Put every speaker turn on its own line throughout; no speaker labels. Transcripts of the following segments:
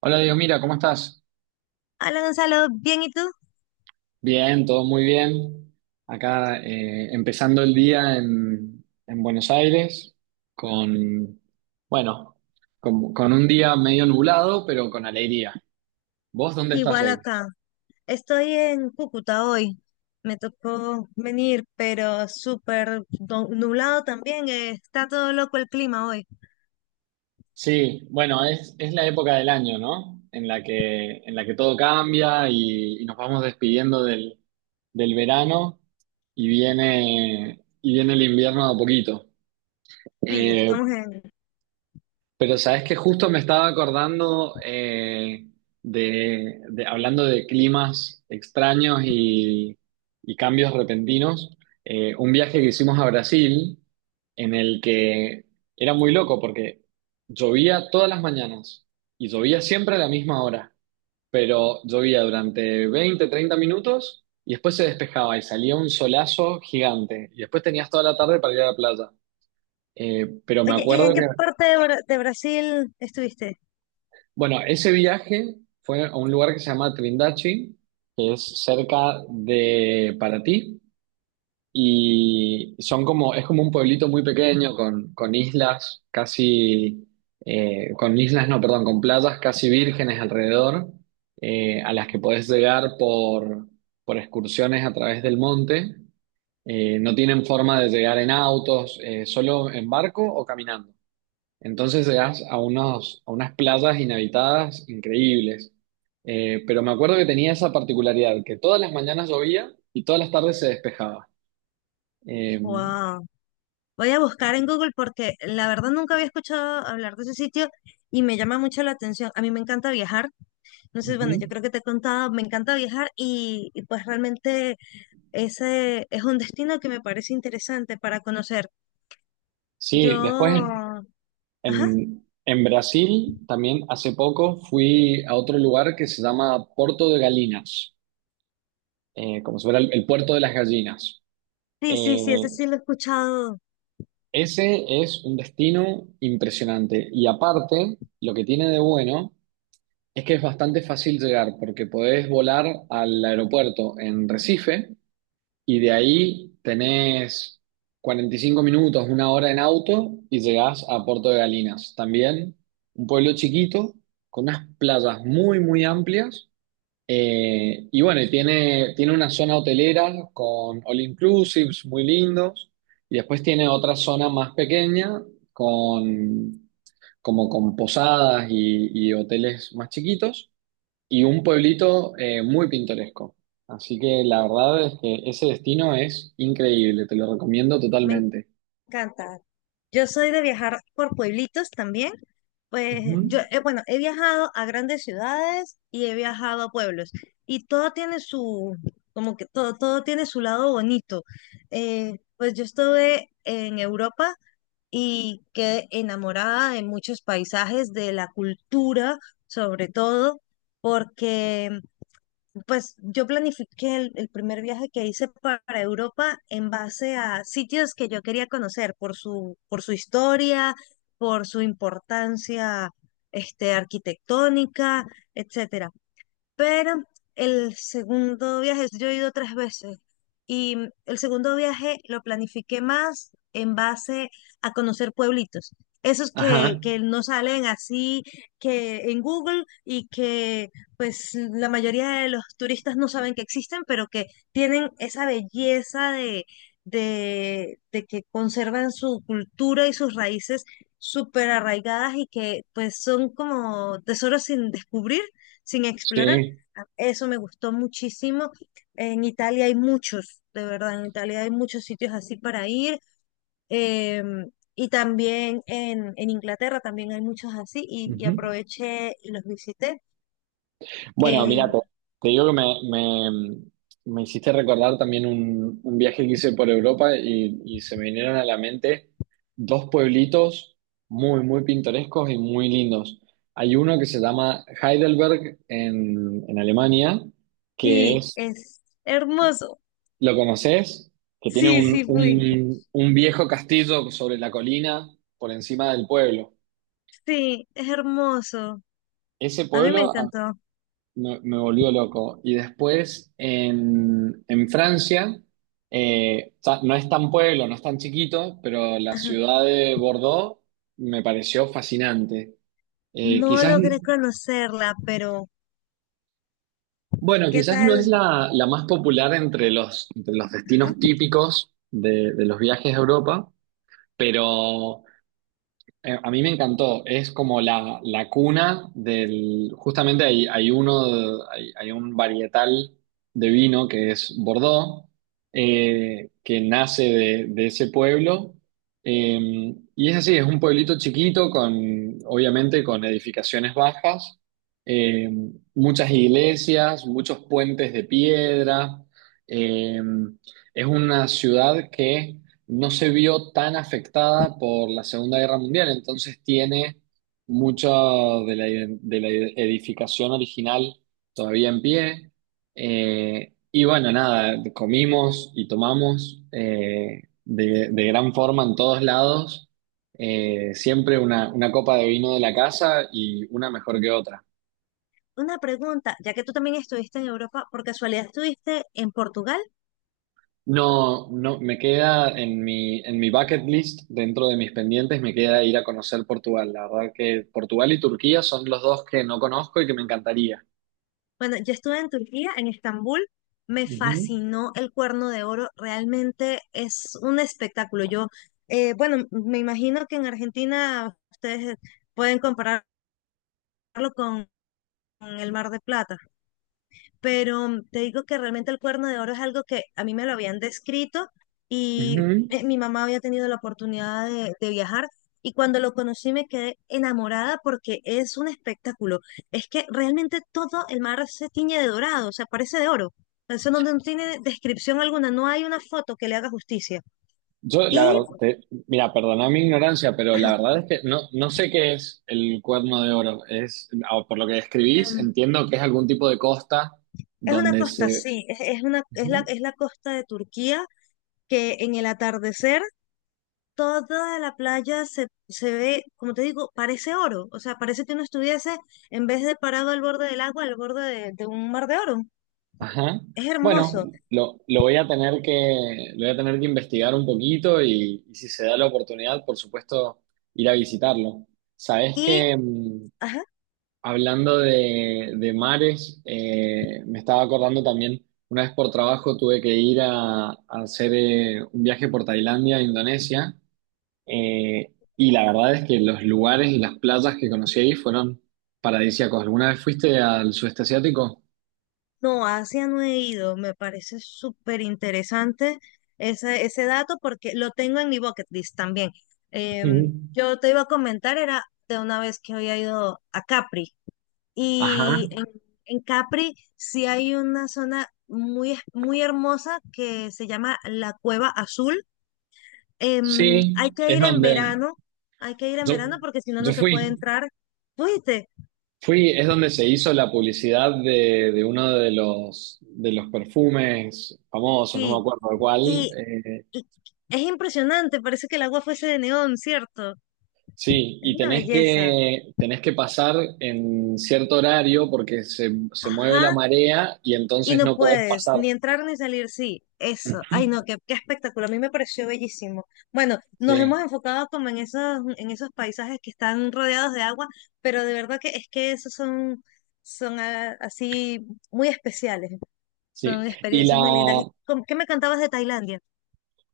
Hola Dios, mira, ¿cómo estás?
Hola Gonzalo, ¿bien y tú?
Bien, todo muy bien. Acá empezando el día en Buenos Aires con, bueno, con un día medio nublado, pero con alegría. ¿Vos dónde estás
Igual
hoy?
acá. Estoy en Cúcuta hoy. Me tocó venir, pero súper nublado también. Está todo loco el clima hoy.
Sí, bueno, es la época del año, ¿no? En la que todo cambia y nos vamos despidiendo del verano y viene el invierno de a poquito.
Sí,
Eh,
estamos en...
Pero sabes que justo me estaba acordando, hablando de climas extraños y cambios repentinos, un viaje que hicimos a Brasil en el que era muy loco porque llovía todas las mañanas y llovía siempre a la misma hora, pero llovía durante 20, 30 minutos y después se despejaba y salía un solazo gigante y después tenías toda la tarde para ir a la playa. Pero me
Oye, ¿y en
acuerdo
qué
que
parte de Brasil estuviste?
Bueno, ese viaje fue a un lugar que se llama Trindachi, que es cerca de Paraty, y son es como un pueblito muy pequeño con, islas casi, con islas, no, perdón, con playas casi vírgenes alrededor, a las que podés llegar por excursiones a través del monte. No tienen forma de llegar en autos, solo en barco o caminando. Entonces llegas a a unas playas inhabitadas increíbles. Pero me acuerdo que tenía esa particularidad, que todas las mañanas llovía y todas las tardes se despejaba. Eh,
Wow. Voy a buscar en Google porque la verdad nunca había escuchado hablar de ese sitio y me llama mucho la atención. A mí me encanta viajar. No sé, bueno,
ujú.
yo creo que te he contado, me encanta viajar y pues realmente ese es un destino que me parece interesante para conocer. Yo,
Sí, después
ajá,
en Brasil también hace poco fui a otro lugar que se llama Porto de Galinas, como si fuera el puerto de las gallinas.
sí, sí, sí, ese
Eh,
sí lo he escuchado,
ese es un destino impresionante y aparte, lo que tiene de bueno es que es bastante fácil llegar porque podés volar al aeropuerto en Recife y de ahí tenés 45 minutos, una hora en auto y llegás a Puerto de Galinas. También un pueblo chiquito con unas playas muy, muy amplias. Y bueno, y tiene una zona hotelera con all inclusives muy lindos. Y después tiene otra zona más pequeña con, como con posadas y hoteles más chiquitos y un pueblito muy pintoresco. Así que la verdad es que ese destino es increíble, te lo recomiendo
me
totalmente.
encanta. Yo soy de viajar por pueblitos también. Pues
Ujú.
yo, bueno, he viajado a grandes ciudades y he viajado a pueblos. Y todo tiene su, como que todo, todo tiene su lado bonito. Pues yo estuve en Europa y quedé enamorada de muchos paisajes, de la cultura, sobre todo, porque pues yo planifiqué el primer viaje que hice para Europa en base a sitios que yo quería conocer por por su historia, por su importancia arquitectónica, etcétera. Pero el segundo viaje, yo he ido 3 veces y el segundo viaje lo planifiqué más en base a conocer pueblitos. Esos
Ajá,
que no salen así que en Google y que pues la mayoría de los turistas no saben que existen, pero que tienen esa belleza de que conservan su cultura y sus raíces súper arraigadas y que pues son como tesoros sin descubrir sin explorar.
sí.
Eso me gustó muchísimo. En Italia hay muchos, de verdad, en Italia hay muchos sitios así para ir. Y también en Inglaterra también hay muchos así y
Ujú.
aproveché y los visité.
Bueno, mira,
Em,
te digo que me, me hiciste recordar también un viaje que hice por Europa y se me vinieron a la mente dos pueblitos muy, muy pintorescos y muy lindos. Hay uno que se llama Heidelberg en Alemania, que
sí,
es...
es hermoso.
¿Lo conoces? Que tiene
Sí, sí, fui.
un viejo castillo sobre la colina por encima del pueblo.
Sí, es hermoso.
Ese
A mí me
pueblo,
encantó.
me volvió loco. Y después en Francia, no es tan pueblo, no es tan chiquito, pero la
Ajá.
ciudad de Bordeaux me pareció fascinante. Eh,
No
quizás,
logré conocerla, pero
bueno,
¿qué
quizás no es
tal?
la más popular entre entre los destinos
Ajá.
típicos de los viajes a Europa. Pero a mí me encantó, es como la cuna del, justamente hay, un varietal de vino que es Bordeaux, que nace de ese pueblo. Y es así, es un pueblito chiquito obviamente, con edificaciones bajas, eh, muchas iglesias, muchos puentes de piedra. Eh, es una ciudad que no se vio tan afectada por la Segunda Guerra Mundial, entonces tiene mucha de la edificación original todavía en pie. Y bueno, nada, comimos y tomamos, de gran forma en todos lados. Siempre una copa de vino de la casa y una mejor que otra.
Una pregunta, ya que tú también estuviste en Europa, ¿por casualidad estuviste en Portugal?
No, no, me queda en mi, bucket list, dentro de mis pendientes, me queda ir a conocer Portugal. La verdad que Portugal y Turquía son los dos que no conozco y que me encantaría.
Bueno, yo estuve en Turquía, en Estambul, me
Ujú,
fascinó el Cuerno de Oro, realmente es un espectáculo. Yo, bueno, me imagino que en Argentina ustedes pueden compararlo con el Mar de Plata pero te digo que realmente el Cuerno de Oro es algo que a mí me lo habían descrito y
ujú.
mi mamá había tenido la oportunidad de viajar y cuando lo conocí me quedé enamorada porque es un espectáculo. Es que realmente todo el mar se tiñe de dorado, o sea, parece de oro. Eso no, no tiene descripción alguna, no hay una foto que le haga justicia.
Yo, la
Y
verdad, mira, perdona mi ignorancia, pero la
ajá,
verdad es que no sé qué es el Cuerno de Oro. Ah, por lo que describís,
em,
entiendo que es algún tipo de costa
es una
donde
costa,
se...
sí, es la costa de Turquía que en el atardecer toda la playa se, se ve, como te digo, parece oro. O sea, parece que uno estuviese, en vez de parado al borde del agua, al borde de un mar de oro.
Ajá.
Es
Bueno,
hermoso.
lo voy a tener que investigar un poquito y si se da la oportunidad, por supuesto, ir a visitarlo. Sabes
Y,
que
ajá,
hablando de mares, me estaba acordando también, una vez por trabajo tuve que ir a hacer, un viaje por Tailandia e Indonesia, y la verdad es que los lugares y las playas que conocí ahí fueron paradisíacos. ¿Alguna vez fuiste al sudeste asiático?
no, a Asia no he ido. Me parece súper interesante ese, ese dato porque lo tengo en mi bucket list también.
Ujú.
Yo te iba a comentar, era de una vez que había ido a Capri.
Ajá.
Y en Capri sí hay una zona muy, muy hermosa que se llama la Cueva Azul.
Sí,
Hay que
es
ir en
donde
verano, hay que ir en
yo,
verano porque si no, no
yo
se puede
fui.
entrar. ¿Fuiste?
Fui, es donde se hizo la publicidad de uno de los, perfumes famosos, no me
Sí.
acuerdo de cuál.
Y, y es impresionante, parece que el agua fuese de neón, ¿cierto?
Sí,
Es
y
una belleza.
tenés que pasar en cierto horario porque se mueve la
Ajá.
marea y
Y
entonces
no
no podés
puedes
pasar.
ni entrar ni salir, sí, eso.
Ujú.
Ay, no, qué, qué espectáculo, a mí me pareció bellísimo. Bueno, nos hemos
Sí,
enfocado como en esos paisajes que están rodeados de agua, pero de verdad que es que esos son, son así muy especiales,
sí.
son
Y
experiencias
la...
muy lindas. ¿Y cómo- qué me cantabas de Tailandia?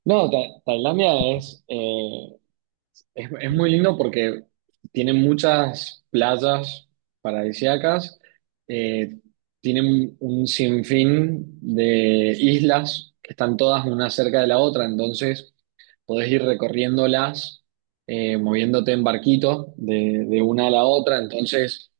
No. Tailandia es muy lindo porque tiene muchas playas paradisíacas. eh, tiene un sinfín de islas que están todas una cerca de la otra, entonces podés ir recorriéndolas, moviéndote en barquito de una a la otra. Entonces,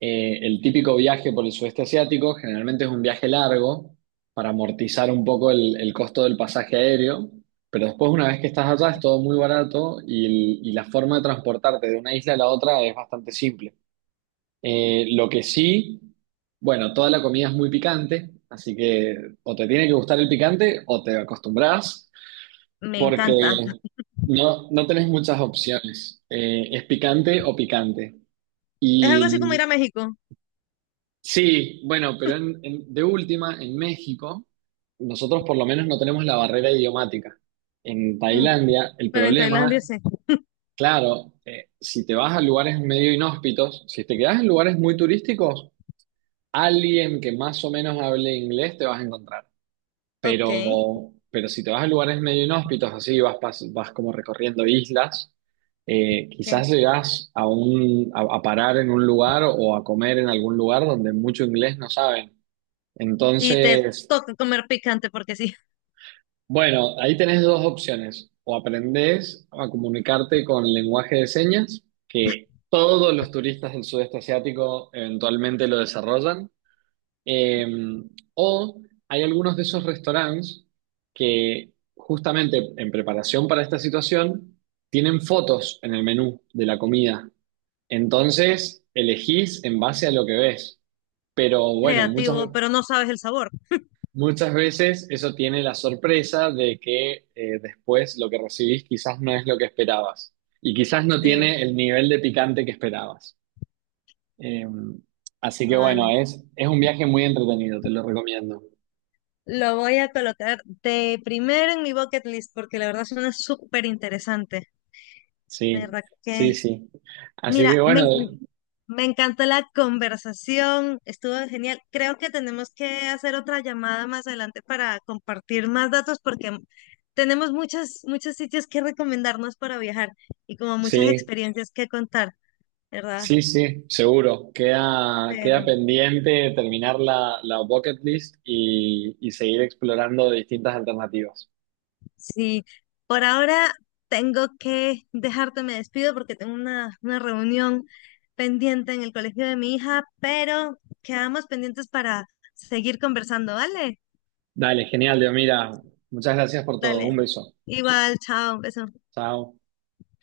el típico viaje por el sudeste asiático generalmente es un viaje largo para amortizar un poco el costo del pasaje aéreo, pero después una vez que estás allá es todo muy barato, y la forma de transportarte de una isla a la otra es bastante simple. Lo que sí, bueno, toda la comida es muy picante, así que o te tiene que gustar el picante o te acostumbras,
Me
porque
encanta.
no tenés muchas opciones. Es picante o picante.
Es algo así como
Y
ir a México.
Sí, bueno, pero de última, en México, nosotros por lo menos no tenemos la barrera idiomática. En
Mm,
Tailandia, el
pero en
problema,
Tailandia sí.
claro, si te vas a lugares medio inhóspitos, si te quedas en lugares muy turísticos, alguien que más o menos hable inglés te vas a encontrar.
Ok,
Pero, si te vas a lugares medio inhóspitos, así vas, vas como recorriendo islas,
ok.
quizás llegás a parar en un lugar o a comer en algún lugar donde mucho inglés no saben.
Y te
Entonces,
toca comer picante porque sí,
bueno, ahí tenés dos opciones. O aprendés a comunicarte con lenguaje de señas, que todos los turistas del sudeste asiático eventualmente lo desarrollan. Eh, o hay algunos de esos restaurantes que justamente en preparación para esta situación tienen fotos en el menú de la comida. Entonces, elegís en base a lo que ves. Pero bueno,
creativo, pero no sabes el sabor.
muchas veces eso tiene la sorpresa de que, después lo que recibís quizás no es lo que esperabas y quizás no
Sí,
tiene el nivel de picante que esperabas. Eh, así que bueno,
vale.
es un viaje muy entretenido, te lo recomiendo.
Lo voy a colocar de primero en mi bucket list porque la verdad suena súper interesante. La
Sí,
verdad que,
sí, sí. Así
mira,
que bueno,
me encantó la conversación, estuvo genial. Creo que tenemos que hacer otra llamada más adelante para compartir más datos porque tenemos muchos, muchos sitios que recomendarnos para viajar y como muchas
sí,
experiencias que contar, ¿verdad?
sí, sí, seguro. Queda
Pero
pendiente terminar la bucket list y seguir explorando distintas alternativas.
sí, por ahora tengo que dejarte, me despido porque tengo una reunión pendiente en el colegio de mi hija, pero quedamos pendientes para seguir conversando, ¿vale?
Dale, genial, Dios, mira, muchas gracias por todo. Un
Dale.
beso.
Igual, chao, un beso.
Chao.